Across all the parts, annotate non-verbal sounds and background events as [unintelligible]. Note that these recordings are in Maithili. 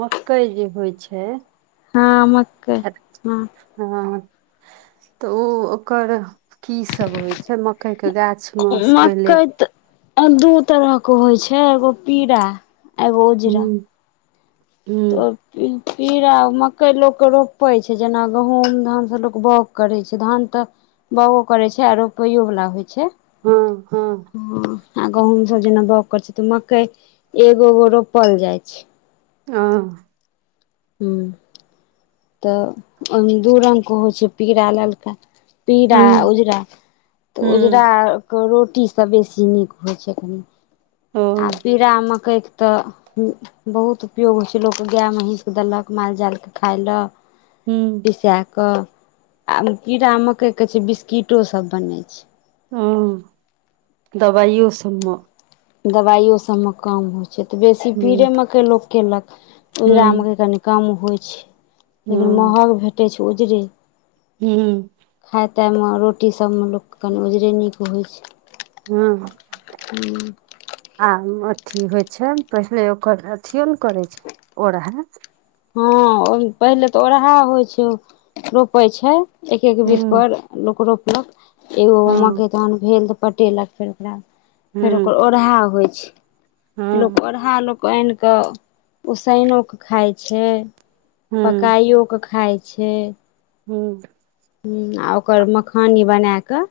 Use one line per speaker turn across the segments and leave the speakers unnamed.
मकई जे होइ छै
हँ मक्कइ
एत-
हँ।
हँ तऽ ओ - ओकर की सब होइ छै मकई के गाछ मे से पहिले
मकई तऽ दू तरह के होइ छै एगो पीरा आ एगो उजरा।
हुँ
ओ।
हुँ
खीरा आ कइ लोक रोपै छै जेना गहुम धानसभ लोक बाओग करै छै, धान तऽ बाओगो करै छै आ रोपैयो वला होइ छै।
हँ हँ।
आ गहूंम सब जेना बाउग करै छै तऽ मकई एगो एगो रोपल जाइ छै।
हं।
ह तऽ ओहिमे दू रंग के होइ छै पीरा ललका। पीरा
हुँ
उजरा तऽ
हुँ
उजराके रोटीसँ बेसी नीक होइ छै कनी।
ओ
आ पीरा मकइ तऽ बहुत उपयोग होइ छै लोकके गााय महीसके देलक मालजालके खाइ ले
हुँ
पिसा कऽ। आ पीरा मकई के छै बिस्किटो सब बनै छै।
हँ, दबाइयो सब मे।
दवाइयो सब मे काम होइ छै तऽ बेसी पीरे
हुँ
मकइ लोक केलक उजरा
हुँ
मे कनि कम होइ छै लेकिन महग भेटै छै उजरे।
हुं।
खाय तायमे रोटी सबमे लोकके कनि उजरे नीक होइ छै।
हँ।
हूं।
आ अथि होइ छै पहिले ओकर अथियो ने करै छै, ओरहा।
हँ ओ पहिले तऽ ओरहा होइ छै, रोपे छै एक एक बीत
हुँ
पर लोक रोपलक, एगो
हँ
मकइ तखन भेल तऽ पटेलक फेर ओकरा। फेर ओकर
हुँ
ओढ़हा होइ छै,
हँ
लोक ओढ़हा लोक आनि कऽ उसैनो के खाइ छै।
हुँ
पकाइओ कऽ खाइ छै।
हू।
हं आ ओकर मखानी बना कऽ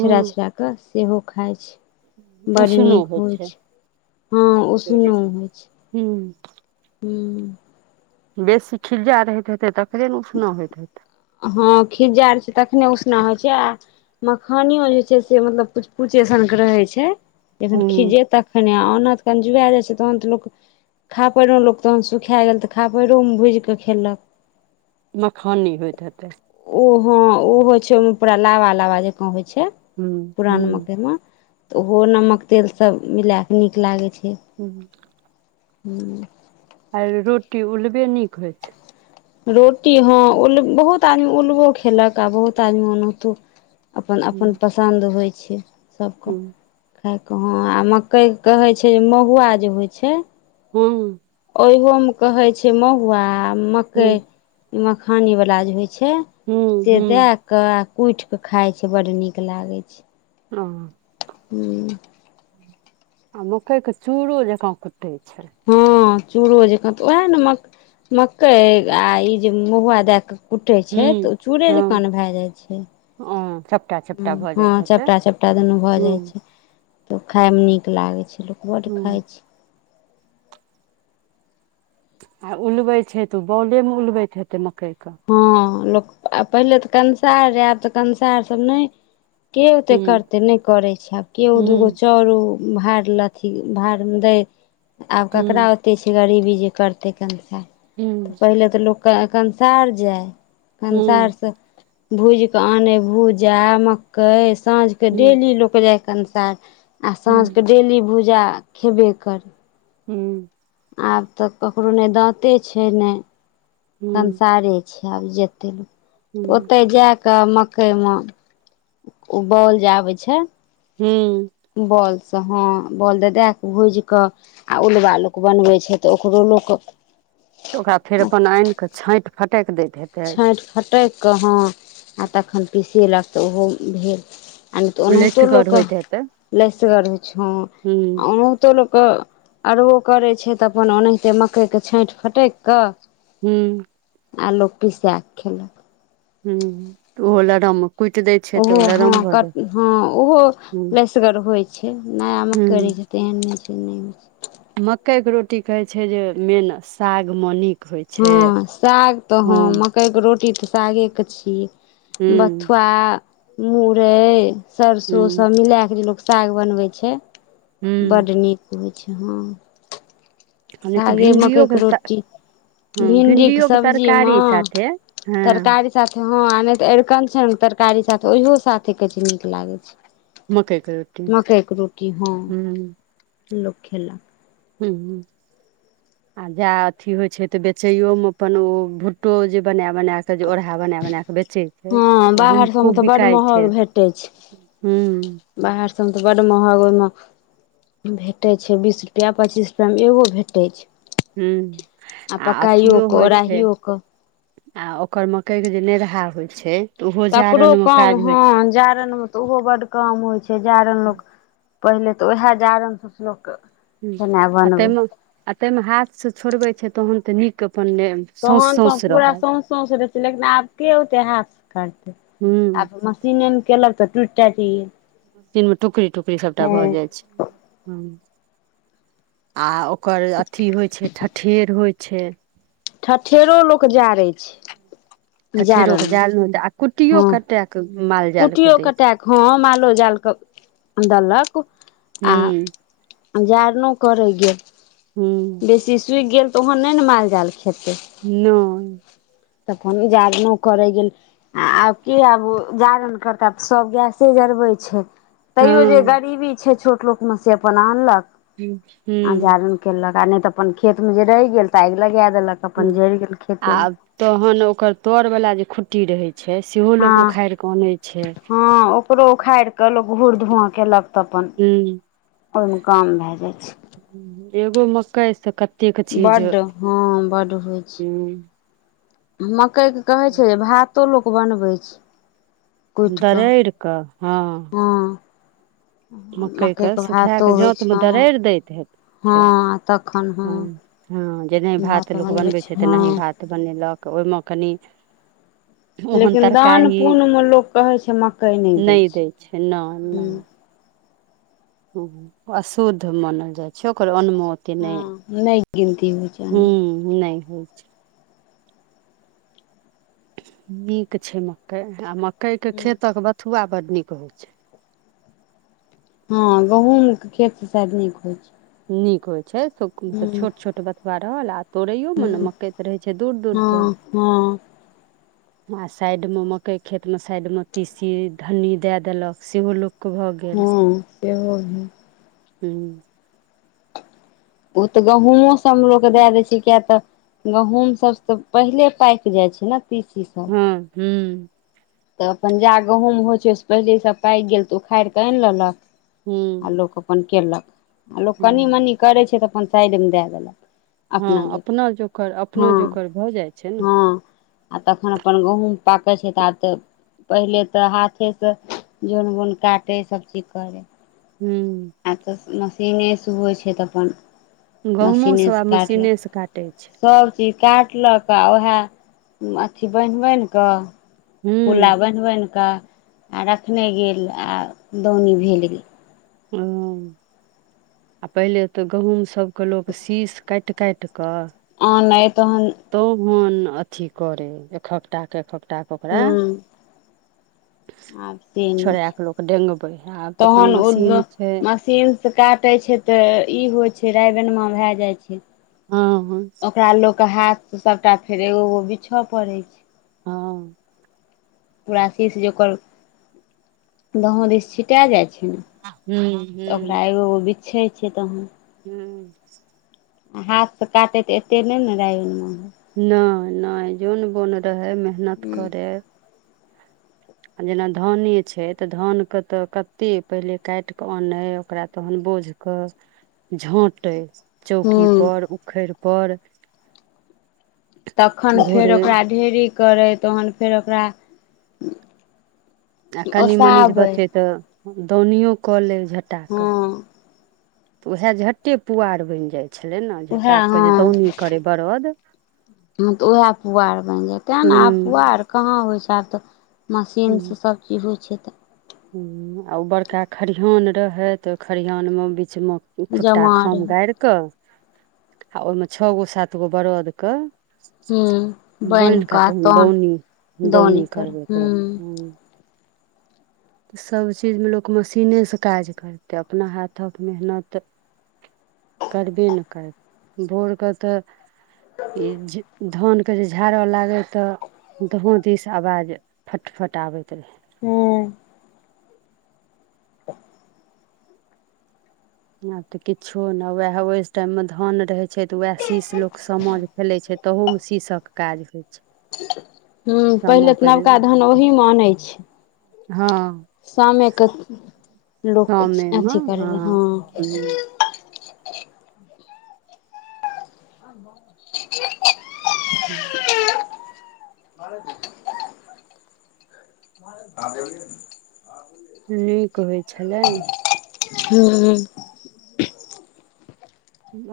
छोड़ा छोड़ा कऽ सेहो खाइत छै। बड नीक होइ छै, हँ
से
उसनो
बेसी
होइ छै।
हूँ
हू।
बेसी खिलजा रहैत हेतै तकरे ने उसना होइत हेतै।
हँ खिज्जा रहै छै तखने उसना होइ छै आ मखानियो जे छै से मतलब कुछ कुछ एसन के रहे छै जखन
हूँ
खीजे तखन आनत, जखन जुआए जाइ छै तहन तऽ लोक खापैरो लोक तखन सुखा गेल तऽ खापरियोमे भुजि कऽ खेलक।
मखानी होइत हेतै।
ओहोँ ओ होइ छै ओहिमे पूरा लावा लाबा जँकाँ होइ छै
हूँ हूँ
पुरान मकइमे। तऽ ओहो नमक तेलसभ मिला कऽ नीक लागै छै।
हुं।
हुं।
आर रोटी उलबे नीक होय छै।
रोटी हँ उल बहुत आदमी उलबो खेलक आ बहुत आदमी ओनाहितो। अपन
हूँ
अपन पसन्द होइ छै सभके।
हूँ
खाइके हँ आ मकइके कहै छै जे महुआ जे होइ छै
हूं
ओहोमे कहै छै महुआ,
हूँ
मकई मखानीवला जे होइ छै
हूँ
से दए।
हूँ
क कुटिकऽ खाइ छै बड्ड नीक लागै छै।
ह।
हू।
आ मकई के चूड़ो जकाँ कुटै छै।
हँ चूड़ो जक, उएह ने म मकई आ ई जे महुआ दए कऽ। कुटै छै तऽ
हूँ
ओ चूड़े जका भए जाइ छै।
ओ।
हँ चपटा चपटा दुनू भऽ
हूँ
जाइ छै। तऽ खायमे नीक लागै छलो, बड्ड खाइ
हूँ
छी।
आ उलबै छै, तऽ ओ बौले मे उलबै हेतै मकई क।
हँ लोक आ पहिले तऽ कंसार रहै, आब तऽ कंसार सब नहि। के ओते
हूँ
करते नहि करे छै आब, केओ दूगो
हूँ
चारू। भार लथी, भारमे दै, आब ककरा
हूँ
ओते छै गरीबी जे करतै कनि।
हूँ
तऽ
हूँ
पहिले तऽ लोक क कंसार जाइ कंसारसँ भुजिकऽ आनै भूजा मकई साँझके
हूँ
डेली लोक जाइके कंसार आ
हूँ
साँझके डेली भूजा खेबे कर।
ह्म्म
आब तऽ ककरो नै दाँते छै नै।
हूं
कंसारे छै आब जेते ल
हूं
ओते जा कऽ मक् मकई मे ओ बॉल जे आबै छै?
ह्म्म
बॉल से हँ बॉल द दए क भूज कऽ आ उलबा लोक बनबै छै तऽ ओकरो लोक
तऽ ओकरा फेर अपन आन कऽ छाँइट फटैक दैत हेते।
छाँट फटैक कऽ हँ आ तखन पिसेलक तऽ ओहो भेल। आ नै तऽ ओनाहितो
लसिगर
लोक
होइत हेतै
क लसगर होय छो
हूं
ओ कतो लोकके अरबो करै छै तऽ अपन ओनाहिते मकइके छाँइट फटैक कऽ
हुम्म
आ लोक पिसा के खेलक।
हू ओहो लरम कुट दैत।
ओहो हँ क हँ ओहो
हूं
लइसगर होइ छै नयामे
हूं
करैत छै। केहन नहि छै नहि नहि छै।
मकई के रोटी कहै छै, जे मेन साग म निक
हँ साग तऽ ह कई के रोटी तऽ सागेके छी
हूं
बथुआ मुरइ सरिसो
हूं
सब मिलाकऽ जे लोक साग बनबै छै
हूं
बड्ड नीक होइ छै हँ।
आ नहि तऽ
सागे मकइके
भिंडियोके
रोटी
हँ
भिंडीे के
भिंडियोके तरकारी
सब्जीमऽ
साथे हँ
तरकारी साथे ह नहि तऽ अड़िकं के तरकारी साथे ओहियो साथे कहै छै नीक लागे छै।
मकइके रोटी
मकई के रोटी हँ
हूं
लोक खेलक।
ह्म्म आ जा अथी होय छै तऽ बेचयो मे अपन ओ भुट्टो जे बना बना कऽ के जे ओढ़ा बना बना बेचे छै
हँ
तऽ ओहो मे
बाहर सबमे
खुब
तऽ बड्ड
बिकाय छै।
महग भेटै छै।
हू।
बाहर सबमे तऽ बड महग ओहिमे। भेटै छै बीस रुपआ पच्चीस रुपआ मे एगो भेटै छै।
हूँ
आ
आ
पकाइयो
अथियो
क
होइ छै
ओराहियओ क।
आ ओकर मकइके जे नेरहा होइ छै। तऽ ओहो
तकरो
जारनमे
काम
काज होइ
हँ
छै
जारनिमे तऽ ओहो बड्ड काम होइ छै जारनि लोक। पहिले तऽ उएह जारनसँ लोक।
ह
खेनाइ
आ
बनबै
ताहिमे आ ताहिमे हाथ से छोड़बै छै तहन तऽ नीक अपन लेब।
तहन तऽ पूरा सौसौस रहै छै लेकिन आब के ओते हाथ से काज करतै
हूँ
आब मशीनें में केलक तऽ टुटि टाइट गेल।
मशीनमे टुकड़ी टुकड़ी सबटा भऽ
हूँ
जाइ छै ह्म। आ ओकर अथी होइ छै ठठेर होइ छै।
ठठेरो लोक जारै छै।
ठठेरो के
जारनि
जाल [unintelligible] आ कुट्टियो कटे के माल जाल के
कुट्टिओ
दै छै।
कटाए कऽ हँ मालो जालकेँ देलक आ।
हूँ
जारनो करै गेल
हूँ
बेसी सुखि गेल तऽ ओहो नहि ने माल जाल खेतै।
नहि। [unintelligible]
तऽ अपन जारनो करय गेल। आ आब की आब जारनि करतैथ आब तऽ सब गैसे जरबैत छै। तैयो जे
हँ
गरीबी छै छोट लोक में से अपन आनलक आ
हूँ
जारन केलक। आ नहि तऽ अपन खेतमे जे रहि गेल तऽ आगि लगा देलक।
ह
अपन जरि गेल खेतेमे
आ तहन ओकर तर वाल जे खुट्टी रहे छै सेहो लोक
हँ
उखाड़ि कऽ आनै छै।
हँ ओकरो उखाड़ि कऽ लोक घूर धुआँ केलक। तऽ अपन
हूँ
ओहिमे काम भए जाइ छै।
एगो मकइसँ कतेक चीज
बड्ड हँ
हू।
मक्कइके कहै छै जे भातो लोक बनबै छै। कुटि कऽ
दरैड़ कऽ
हँ।
मकइके सुखा
भातो
कऽ
होइ
जातमे
छै हँ
दरड़ि दैत हे छै
हँ तखन
हँ। हँ जेनाहि भात लोक बनबै छै तेनाही भात बनेलक ओहिमे कनि। ओहन
लेकिन दान
तरकारी
पुण्यमे लोक कहै छै मकइ
नहि दै छै नहि नहि।
हूँ
अशुद्ध मानल जाइ छै ओकर अनमो के नहि
हँ नहि गिनती होइ छै
ह
ओहिमे
नहि होइ। छै नीक छै मकई आ मकई के
हूँ
खेतक बथुआ बड नीक होइ छै।
हँ गहूँमके खेत से शायद नीक होइ छै।
नीक होइ छै मतलब
हूँ
[unintelligible] छोट छोट बथुआ रहल आ। तोड़ैयो मे ने
हूँ
मकैत रहै छै दूर दूर पर।
हँ हँ
आ साइडमे मकइ खेतमे साइडमे तीसी धन्नी दए देलक सेहो लोक भऽ गेल
हँ सेहो भेल
हूं।
ओ तऽ गहुंमोसब मे लोक दए दै छै किए तऽ। गहूंम सब त पहिले पाकि जाय छै ने तीसी सब
हँ हूँ।
तऽ अपन जा गहूंम होइ छै पहिलेसँ पाकि गेल तऽ उखाड़ि कऽ आनि लेलक। आ
हुँ
लोक अपन केलक आ लोक
हुँ
कनि मनि करैय छैय तऽ अपन साइडमे दए देलक।
हँ अपना जोकर, अपना
हँ
जोकर भ जाइ छैय ने।
हँ आ तखन अपन गहूँम पाकैय छैय त आब त पहिले त हाथेसँ जोन बोन काटै सभचीज करय।
हू।
आब त मशीनेसँ होइ छैय त अपन
गहुॅंमो सब आब मशीनेसँ काटैय छैय।
सबचीज काटलक आ ओएह अथी बान्हि बान्हि कऽ पुला
हूँ
बान्हि -बान्हि कऽ आ रखने गेल आ दौनी भेल गेल।
ह। आ पहिले तऽ गहुँमसभके लोक शीश काटि-काटि कऽ
आनै तहन
तोहन अथी करे एकहकटा के एकहकटा। के ओकरा
हू। आब से नहि
छोड़ा कऽ लोक डेंगबै आब
छैय
तऽ अपन
तहन उ
मशीन छै
मशीन से काटैय छैय त इ होइ छैय राय बेनमा भए जाइ छैय।
हँ-हँ।
तैं ल के हाथ से सबटा फेर एगोगो बिछए पड़े छैय।
हूँ
पूरा सीस जे ओकर दहो दिस छिटा जाइ छैय ने तऽ ओकरा
हूँ
एगोगो बिछैय छैय तहन।
हू।
आ हाथसँ काटैय त एते नय ने राइन बेनमा म
नय-नय जोन-बोन रहय, मेहनत करे। आ जेना धाने छैय तऽ धान के तऽ कते पहिले काटि कऽ आनय ओकरा तहन बोझ क झाँटैय चौकी
हूँ
पर, उखैड़ पर।
तखन फेर
भोरे
ओकरा ढेरी करैय तहन फेर ओकरा
आ कनी मनीजे
ओसाबै
बचय तऽ दौनियो क लैय
हँ।
तऽ उएह झट्टे पुआर बनि जाइ छलै न
उएह
झट्टाके जे
हँ
दौनी करैय बरद
हँ तऽ उएह पुआर बनि जेतैय तैने आब
हूँ
पुआर कहाँ होइ छैय आब त मशीनसँ सब की होइ छैय त।
ह आ ओ बड़का खरिहान रहय तऽ ओ खरिहानमे बीचमे खुट्टा
जमा रहै
खाम गारि कऽ आ ओहिमे छ गो सात गो बरद क
हूँ बनि
बान्हि क
कऽ
तहन दौनी, दौनी
कर
करबे
हूँ
क रहै हुँ। सभचीजमे लोक मशीनेसँ काज करतै अपना हाथक मेहनत करबे ने करत, भोरके तऽ ई धानके जे झाड़ऽ लागे त दहों दिस आवाज फटफट आबैत रहैय।
हूँ। त
आब तऽ किछो ने वएह ओहि टाइममे धान रहैय छैय त उएह शीश लोक समा जे खेलै छैय तहूमे शीसक काज होइ छैय।
ह पहिले त नवका धान ओहिमे अनैय छैय।
हँ।
सामेके लोक अथी करैय ल हँ।
हू।
बर द। ह। दे। [unintelligible]
नीक होइ छलनि
हू।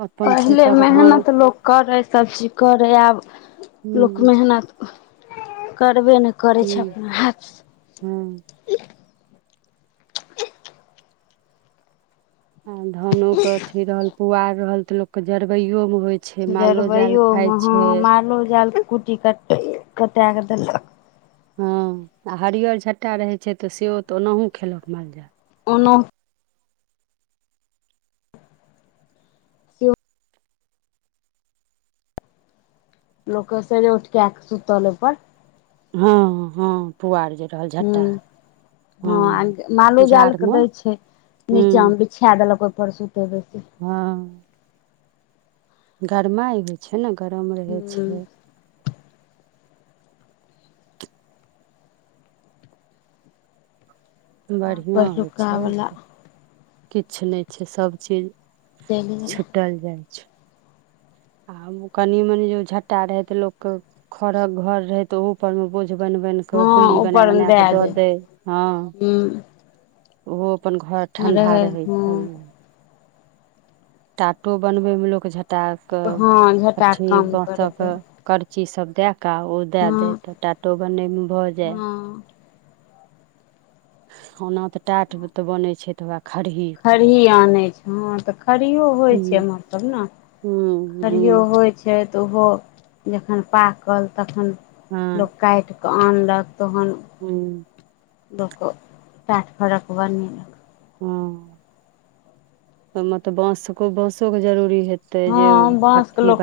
अपन
पहिले
खेतक धान
मेहनत लोक करै सभचीज करै आब
हूँ
लोक मेहनत करबे ने। करै छै।
हूँ
अपना हाथ।
हँ। आ धानो के अथी रहल पुआर रहल त लोक के जरबैयो मे।
जरबैयोमे हँ। मालो जालके कुट्टी कट कैटा कऽ देलक
हँ। आ हरियर झट्टा रहैत छै। तऽ से तऽ ओनाहु खेलक मालजाल।
ओन। सेहो लोक के सेर उठगाके आ सुतल एह
हँ। हँ। पुआर जे। रहल
ह।
झट्टा
हँ। मालो जाल के दै छै, नीचा
हूँ
मे। छा देलक ओहि परसू तऽ बेसी
हँ। गरमाइ होइ छै, ने गरम रहै।
हूँ
छै।
आ
बढ़िआँ होइ छै।
पहिलुकावला
किछु नहि। छै, सब चीज
चलि गेलै
छुटल जाइ छै। आ कनि मनी जे झट्टा रहै। तऽ लोकके खरक घर रहे। ते ह। पर में बोझ बन- बन कऽ
हँ
पुल्ली बना-
ऊपरमे
बना कऽ
दए
दऽ
दै
दे हँ।
हूँ
ओहो अपन घर ठंडा
रहै
रहैत छल।
हँ
टाटो बनबै में लोक झटा कऽ
हँ झटाक
हठी
काम
बाँ स
करबै
क। करची सब देए काऽ ओ देए
हँ
दैय तऽ टाटो बनैम भऽ जे।
हँ
ओना तऽ टाट ब त बनैय छैय त वेह खरही।
खरही आनैय छ हँ तऽ खरियो होय छै
हूँ
अमा सब न
हूँ
खरियो
हूँ
होय छै तऽ ओहो जखन पाकल तखन लोक काटि कऽ आनलक तहन
हम्म।
लो क पाठ खरक बनि
हँ ए म त बाँस को बाँसो के जरूरी हेत। से जे
हँ बाँसके
फठी
लोक
बन।